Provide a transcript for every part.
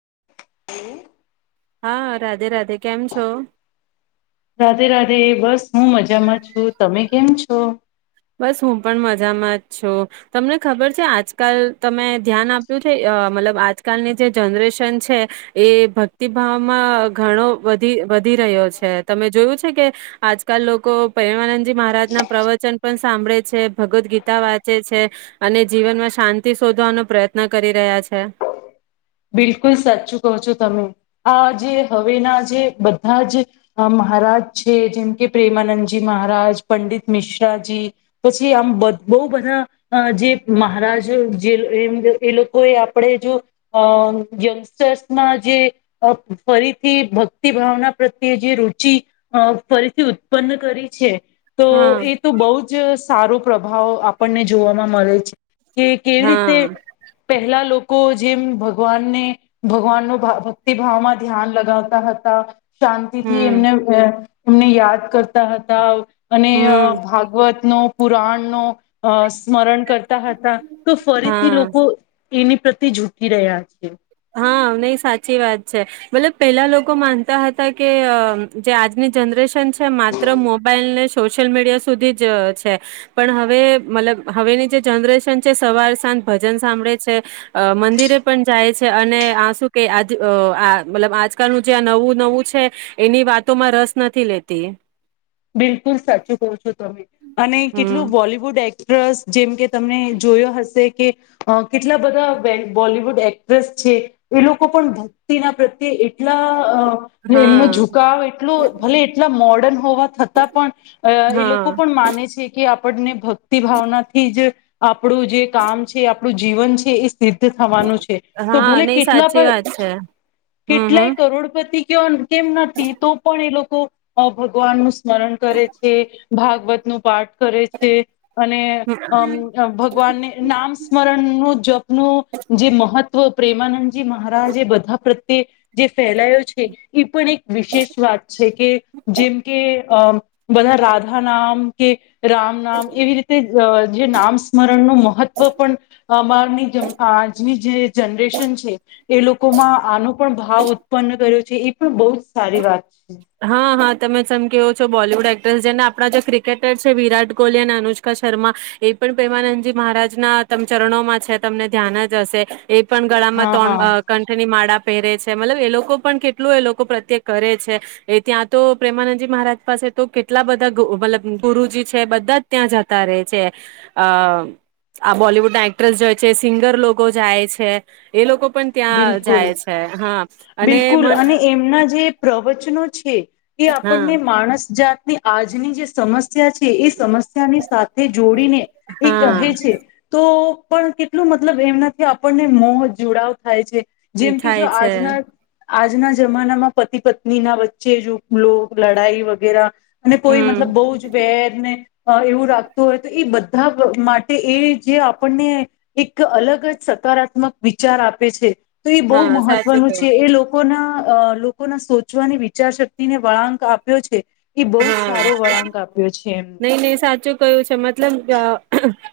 [inaudible] હા રાધે રાધે કેમ છો? રાધે રાધે બસ હું મજામાં છું, તમે કેમ છો? બસ હું પણ મજામાં જ છું તમને ખબર છે આજકાલ તમે ધ્યાન આપ્યું છે અ મતલબ આજકાલની જે જનરેશન છે એ ભક્તિભાવ માં ઘણો વધી વધી રહ્યો છે, તમે જોયું કે આજકાલ લોકો પરિવારા ની મહારાજના પ્રવચન સાંભળે છે, ભગવદ ગીતા વાંચે છે. અને જીવનમાં શાંતિ શોધવાનો પ્રયત્ન કરી રહ્યા છે. બિલકુલ સાચું કહો છો તમે, આ જે હવેના જે બધા જ મહારાજ છે જેમ કે પ્રેમાનંદજી મહારાજ, પંડિત મિશ્રાજી પછી આમ બદ બહુ બધા જે અ મહારાજ જે એમ એ લોકો એ આપણે જો અ યંગસ્ટર્સમાં જે ફરીથી ભક્તિ ભાવના પ્રત્યે જે રુચિ અ ફરીથી ઉત્પન્ન કરી છે. તો હા એ તો બઉુ જ સારો પ્રભાવ આપણને જોવામાં મળે છે. કે કેવી રીતે હા પહેલા લોકો કો જેમ ભગવાનને ભગવાન નુ ભક્તિભાવમાં ધ્યાન લગાવતા હતા શાંતિ થી હમ એમને [unintelligible] અમને યાદ કરતા હતા. અને હમ ભાગવત નો પુરાણ નો અ સ્મરણ કરતા હતા તો ફરીથી હા લોકો એની પ્રતિ જૂ ફીરયા છે. હા નહી સાચી વાત છે મતલબ પેલા લોકો માનતા હતા કે અ જે આજની જનરેશન છે માત્ર મોબાઈલ ને સોશિયલ મીડિયા સુધી જ છે પણ હવે મતલબ હવેની જે જનરેશન છે સવાર સાંજ ભજન સાંભળે છે અ મંદિરે પણ જાય છ. અને આ શું કે આજ આ મતલબ આજકાલનું જે આ નવું નવું છે એની વાતોમાં રસ નથી લેતી. બિલકુલ સાચું કહો છો તમે અને કેટલું હમ બોલિવુડ એક ટ્રસ્ટ જેમ કે તમને જોયો હશે કે અ કેટલા બધા બેક બોલિવુડ એક્ટ્રેસ છે એ લોકો પણ ભક્તિના પ્રત્યે લા અ એમનો હા [unintelligible] એટલો ભલે એટલા મોડ [unintelligible] હોવા થતાં પણ એ હા લોકો પણ માને છે કે આપ આપણને ભક્તિ ભાવનાથી જ આપ આપડું જે કામ છે આપણું જીવન છે એ સિદ્ધ થવાનું છે તો હા ભલે નહી કેટલા સાચી વાત પણ છે હમ કેટલાય કરોડપતિ ક્યોન કેમ નથી તો પણ એ લોકો કો ભગવાનનું સ્મરણ કરે છે ભાગવત નું પાઠ કરે છે અને હમ અમ ભગવાનને નામ સ્મરણ નું જપનું જે મહત્ પ્રેમાનંદ જી મહારાજ એ બધા પ્રત્યે જે ફેલાયો છે એ પણ એક વિશેષ વાત છે કે જેમ કે અમ બધા રાધા નામ કે રામ નામ એવી રીતે જે નામ સ્મરણનું મહત્વ પણ અમારની આજની જે જનરેશન છે એ લોકોમાં આનો પણ ભાવ ઉત્પન્ન કર્યો છે. એ પણ બઉ સારી વાત છે. હા હા તમે સમ કેવો છો બોલીવુડ એક્ટ્રેસ જેને આપણા જે ક્રિકેટર છે વિરાટ કોહલી અને અનુષ્કા શર્મા એ પણ પ્રેમાનંદજી મહારાજના ચરણોમાં છે તમને ધ્યાન જ હશે એ પણ ગળામાં હા ત્રણ હા બ કંઠની માળા પહેરે છે મતલબ એ લોકો પણ કેટલું એ લોકો પ્રત્યક્ષ કરે છે એ ત્યાં તો પ્રેમાનંદજી મહારાજ પાસે તો કેટલા બધા મતલબ ગુરુજી છે બધા જ ત્યાં જતા રહે છે અ આ બોલીવુડ એક્ટ્રેસ જાય છે સિંગર લોકો જાય છે એ લોકો પણ ત્યાં બિલકુલ જાય છે હા અને બિલકુલ મને અને એમના જે પ્રવચનો છે એ હા આપણને માણસ જાત ની આજની જે સમસ્યા સમ્યા છે એ સમસ્યાની સાથે જોડીને એ હા કહે છે તો પણ કેટલું મતલબ એમનાથી આપણને મોહ જોડાવ થાય છે. જેમ કે થાય જો છે આજના આજના જમાનામાં પતિ પત્ની ના વચ્ચે જો લો લડાઈ વગેરે અને કોઈ હમ મતલબ બહુ જ વેર ને એવું રાખતું હોય તો એ બધા માટે એ જે આપણને એક અલગ જ સકારાત્મક વિચાર આપે છે. તો એ બહુ હા સાચું મહત્વનું કયું એ લોકોના લોકોના સોચવાની વિચાર શક્તિને વળાંક આપ્યો છે એ બહુ જ હા સારો વળાંક આપ્યો છે એમને નહી નહી સાચું કયું છે મતલબ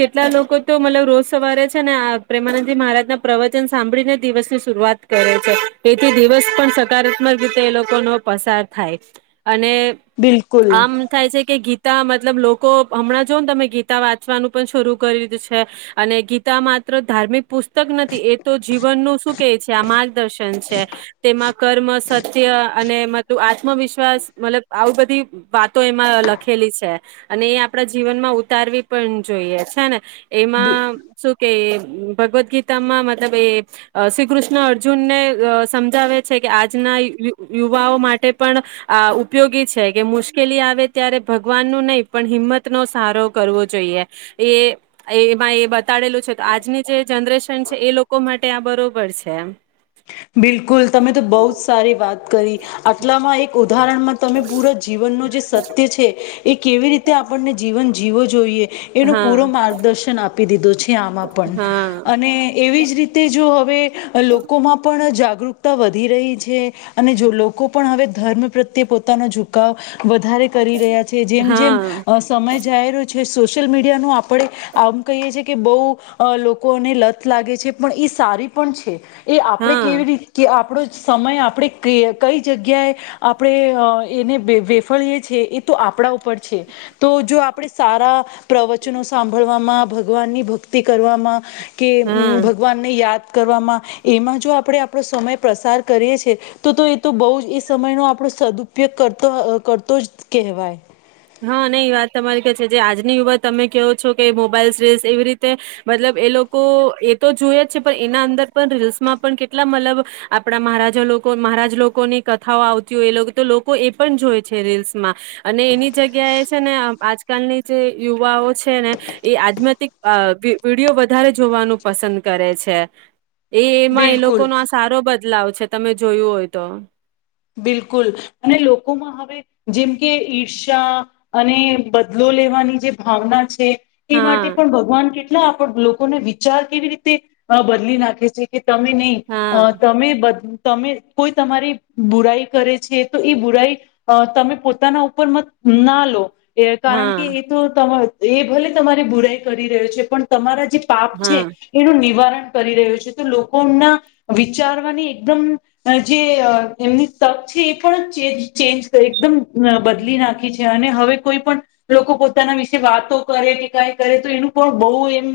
કેટલા લોકો તો મતલબ રોજ સવારે છે ને પ્રેમાનંદજી મહારાજ ના પ્રવચન સાંભળીને દિવસ ની શરૂઆત કરે છે એથી દિવસ પણ સકારાત્મક રીતે એ લોકો નો પસાર થાય અને બિલકુલ આમ થાય છે કે ગીત તા મતલબ લોકો હમણાં જો ને તમે ગીતા વાંચવાનું પણ શરૂ કરી છે અને ગીતા માત્ર ધાર્મિક પુસ્તક નથી એ તો જીવન નુ શું કે છે આ માર્ગદર્શન છે તેમાં કર્મ સત્ય અને મલ આત્મવિશ્વાસ મતલબ આવ બધી વાતો એમાં લખ ખેલી છે અને એ આપડા જીવન માં ઉતારવી પણ જોઈએ છે ને એમાં શું કે ભગવદ્ ગીતામાં મતલબ એ શ્રી કૃષ્ણ અર્જુનને સમજાવે છે કે આજના યુવાઓ માટે પણ આ ઉપયોગી છે કે મુશ્કેલી આવે ત્યારે ભગવાન નું નહી પણ હિંમત નો સારો કરવો જોઈએ એ એમાં એ બતાડેલું છે તો આજની જે જનરેશન છે એ લોકો માટે આ બરોબર છે. બિલકુલ તમે તો બહુ જ સારી વાત કરી આટલામાં એક ઉદાહરણમાં તમે પૂરા જીવન નો જે સત્ય છે. એ કેવી રીતે આપણને જીવન જીવો જોઈએ. એનો પૂરો હા માર્ગદર્શન આપી દીધો છે આમાં પણ હા અને એવી જ રીતે જો હવે લોકોમાં જાગૃતતા વધી રહી છે અને જો લોકો પણ હવે ધર્મ પ્રત્યે પોતાનો ઝુકાવ વધારે કરી રહ્યા છે જેમ જેમ હા અ સમય જાય રહો છે સશિલ મીડિયાનો આપ પડે આમ કહીએ છી કે બહું લોકોને લત લાગે છે પણ એ સારી પણ છે એ આપણે હા કેવી રીતે કે આપડો સમય આપણે કે કઈ જગ્યાએ આપણે અ એને વેફળીએ છીએ એ તો આપણા ઉપર પડ છે તો જો આપ આપણે સારા, પ્રવચનો સાંભળવામાં ભગવાનની ભક્તિ કરવામાં કે હા અમ ભગવાનને યાદ કરવામાં એમાં જો આપણે આપણો સમય પ્રસાર કરીએ છીએ તો તો એ તો બહુ જ એ સમય ન આપણો સદઉપયોગ કરતો કરતો જ કહેવાય. હા ન એ વાત તમારી કે છે જે આજની યુવાત તમે કહો છો કે મોબાઈલ્સ રીલ્સ એવી રીતે મતલબ એ લોકો એ તો જોઈએ જ છે પણ એના અંદર પણ રીલ્સમાં પણ કેટલા મતલબ આપણા મહારાજા લોકો મહારાજ લોકોની કથાઓ આવતી હોય એ તો લોકો એ પણ જોય છે રીલ્સમાં. અને એની છે ને આજકાલની જે યુવાઓ છે ને એ આજમાંથી અ વિડીયો વધારે જોવાનું પસંદ કરે છે. એ એમાં એ લોકો બિલકુલ નો આ સારો બદલાવ છે તમે જોયું હોય તો. બિલકુલ અને લોકોમાં હવે જેમ કે ઈર્ષા અને બદલો લેવાની જે ભાવના છે એ હા માટે પણ ભગવાન કેટલા ના આપ લોકોને વિચાર કેવી રીતે અ બદલી નાખે છે કે તમે નહી હા અ તમે બધ તમે કોઈ તમારી બુરાઈ કરે છે તો એ બુરાઈ અ તમે પોતાના ઉપર મ ના લો. એ કારણ કે હા એ તો ત એ ભલે તમારી બુરાઈ કરી રહ્યો છે પણ તમારા જે પાપ છે હા એનું નિવારણ કરી રહ્યો છે તો લોકોના વિચારવાની એકદમ જે એમની તક છે એ પણ ચેન્જ એકદમ બદલી નાખી છે અને હવે કોઈ પણ, લોકો પોતાના વિશે વાતો કરે કે કઈ કરે તો એનું પણ બહુ એમ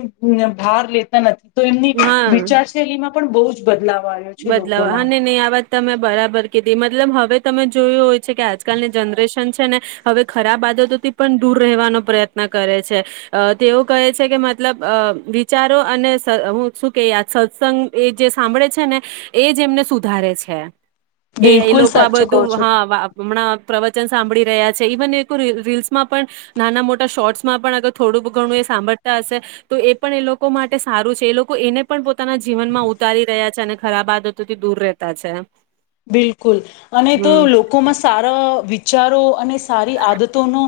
ભાર લેતા નથી. તો એમની હા વિચાર શૈલીમાં પણ બહુ જ બદલાવ આવ્યો છે બદલાવ લોકોના હા ને નહી આ વાત તમે બરાબર કેધી મતલબ હવે તમે જોયું હોય છે કે આજકાલની જનરેશન છે ને, હવે ખરાબ આદતોથી પણ દૂર રહેવાનો પ્રયત્ન કરે છે. અહ તેઓ કહે છે કે મતલબ અહ વિચારો અને શ હું શું કે આ સત્સંગ એ જે સાંભળે છે ને એજ એમને સુધારે છે. કે એ બિલકુલ લોકો આ સાચું કહો બધું હા છો વા હમણાં પ્રવચન સાંભળી રહ્યા છે. ઇવન એકું રી-રીલ્સમાં પણ નાના મોટા શોર્ટસમાં પણ અગર થોડું બ ઘણું એ સાંભળતા હશે તો એ પણ એ લોકો માટે સારું છે. એ લોકો એને પણ પોતાના જીવનમાં ઉતારી રહ્યા છે અને ખરાબ આદતોથી દૂર રહેતા છે. બિલકુલ અને તો હમ લોકોમાં સારા વિચારો અને સ સારી આદતો નો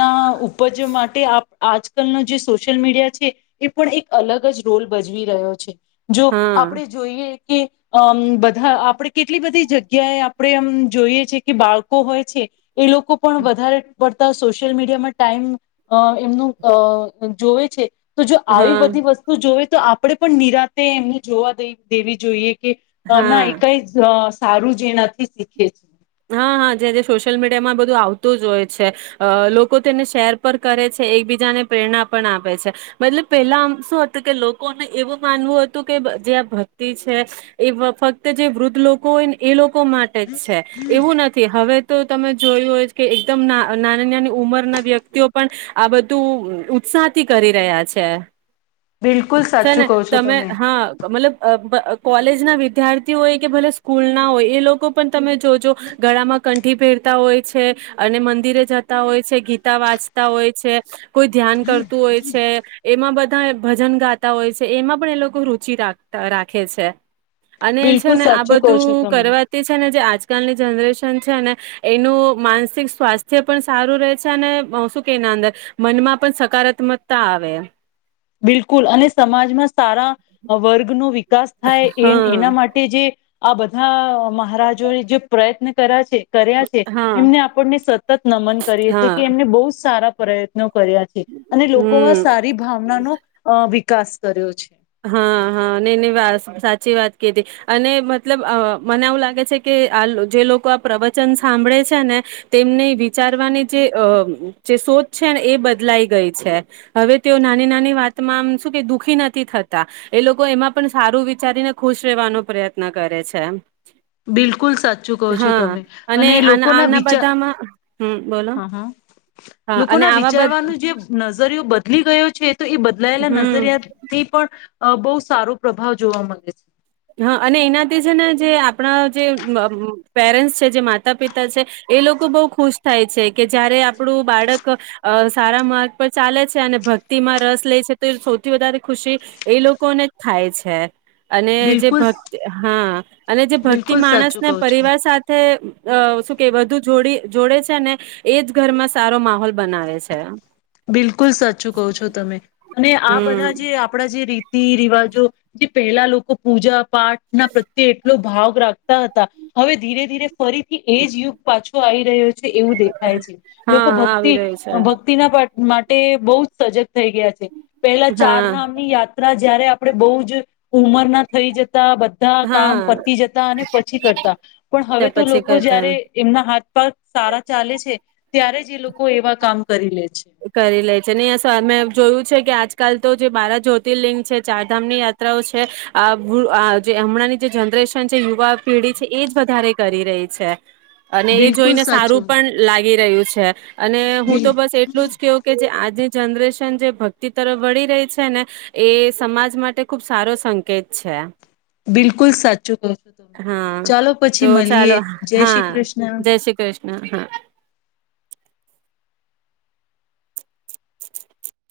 ના ઉપજે માટે આપ આજકાલનો જે સોશિયલ મીડિયા છે, એ પણ એક અલગ જ રોલ ભજવી રહ્યો છે. જો હા આપણે જોઈએ કે અમ્મ બધા આપડે કેટલી બધી જગ્યાએ આપણે અમ્મ જોઈએ છે કે બાળકો હોય છે એ લોકો પણ વધારે પડતા સોશિયલ મીડિયામાં ટાઈમ અહ એમનું અહ જોવે છે. તો જો આવી હા બધી વસ્તુ જોવે તો આપણેે પણ નિરાતે એમને જોવા દેવ-દેવી જોઈએ કે અહ હા. ના કઈજ અહ સારું જ એનાથી શીખે છે હા-હા જે-જે સોશિયલ મીડિયામાં બધું આવતું જ હોય છે. અહ લોકો તેને શેર પણ કરે છે. એકબીજાને પ્રેરણા પણ આપે છે. મતલબ પહેલા આમ શું હતું કે લોકોને એવું માનવું હતું કે જે આ ભક્તિ છે એ ફક્ત જે વૃદ્ધ લોકો હોય ને એ લોક કો માટે જ છે. એવું નથી હવે તો તમે જોયું હોયજ કે એકદમ ના-નાની-નાની ઉંમરના વ્યક્તિઓ પણ આ બધું ઉત્સાહથી કરી રહ્યા છે. બિલકુલ છે સાચું ને કહો છો તમે હા મતલબ અબ બઅ કોલેજ ના વિદ્યાર્થી હોય કે ભલે સ્કૂલ ના હોય એ લોકો પણ તમે જો-જો ગળામાં કંઠી પહેરતા હોય છે. અને મંદિરે જતા હોય છે, ગીતા વાંચતા હોય છે. કોઈ ધ્યાન કરતું હોય છે. એમાં બધ ધાએ ભજન ગાતા હોય છે. એમાં પણ એ લોકો રુચિ રાખતા રાખે છે. અને છે બિલકુલ ને આ સાચું કહો છો બધું તમે કરવાતી છે ને જે આજ કલ ની જનરેશન છે ને એનું માનસિક સ્વાસ્થ્ય પણ સારું રહે છે અહ અને શું કે એના અંદર મનમાં પણ સકારાત્મકતા આવે. બિલકુલ, અને સમાજમાં સારા અ વર્ગનું વિ કાસ થાય એન હા એના માટે જે આ બધા મહારાજોએ જે પ્રયત્ન કર્યા છે કર્યા છે હા એમને આપણને સતત નમન કરીએ છે હા કે એમને બહુ સારા પ્રયત નો કર્યા છે અને લોકોમાં હમ સારી ભાવ નાનો અ વિકાસ કર્યો છે. હ હ નેની વાસ સાચી વાત કીઘી, અને મતલબ અ મને આવું લાગે છે કે આ જે લોકો આ પ્રવચન સાંભળે છે ને તેમને વિચારવાની જે જે સોચ છે ને એ બદલાઈ ગઈ છે, હવે તેઓ નાની નાની વાતમાં આમ શું કે દુઃખી નથી થ તા, એ લોકો એમાં પણ સારું વિચારીને ખુશ રહેવાનો પ્રયત્ન કરે છે. બિલકુલ સાચું કહો છો હા તમે, અને આના લોકોના આના વિચાર બધામાં હમ બોલો હ હ હા અને લોકોના આવા વિચારવાનો બધા જે નજરિયો બદલી ગયો છે તો એ બદલાયેલા હમ નજરિયા થી પણ અ બહુ સારો પ્રભાવ જોવા મળે છે. હ, અને એનાથી છે ને જે આપણા જે અ અમ પેરેન્ટ્સ છે, જે માતા પિતા છે એ લોકો બહુ ખુશ થાય છે કે જયારે આપણું બાળક અ સારા માર્ગ પર ચાલે છે અને ભક્તિમાં રસ લે છે તો એ સૌથી વધારે ખુશી એ લોકોને જ થાય છે. અને જે બિલકુલ ભક્ હા, અને જે ભક્તિ બિલકુલ સાચું માણસને કહું છું. પરિવાર સાથે અ શું કે વધુ જોડી જોડે છે ને એજ ઘરમાં સારો માહોલ બનાવે છે. બિલકુલ સાચું કહો છો તમે. અને આ હમ બધા જે આપડા જે રી રિવાજો જે પહેલા લોકો પૂજા, પાઠ ના પ્રત્યે એટલો ભાગ રાખતા હતા, હવે ધીરે ધીરે ફરીથી એજ યુગ પાછો આઈ રહ્યો છે. એવું દેખાય છે, લોકો હા ભક્તિ આવી રહ્યો છે ભક્તિ ના પા માટે બહુજ સજગ થઈ ગયા છે, પેલા ચાર હા ધામ ની યાત્રા ત્યારે આપડે બઉજ ઉંમર ના થઈ જ [unintelligible] બધા હા કામ પતી જતા અને પછી કરતા, પણ હવે ત્યા તો પછી લોકો કરતા જ્યારે એમના હાથ પણ સારા ચાલે છે ત્યારે જ એ લોકો એવા કામ કરી લે છે. કરી લે છે નહીં સર મેં જોયું છે કે આજકાલ તો જે બારા જ્યોતિર્લિંગ છે, ચારધામની યાત્રાઓ છે આ બૂ જે હમણાંની જે જનરેશન છે, યુવા પેઢી છે એજ વધારે કરી રહી છે. અને એ બિલકુલ જોઈને સારું સાચું પણ લાગ [unintelligible] રહ્યું છે. અને હું તો બિલ બસ એટ કેઓ કે જે આજે જનરેશન જે ભક્તિ તરફ વળી રહી છે ને એ સમાજ માટે ખુબ સારો સંકેત છે. બિલકુલ સાચું કહું. હા ચાલો પછી તો મલીએ, જય શ્રી કૃષ્ણ. હ હ.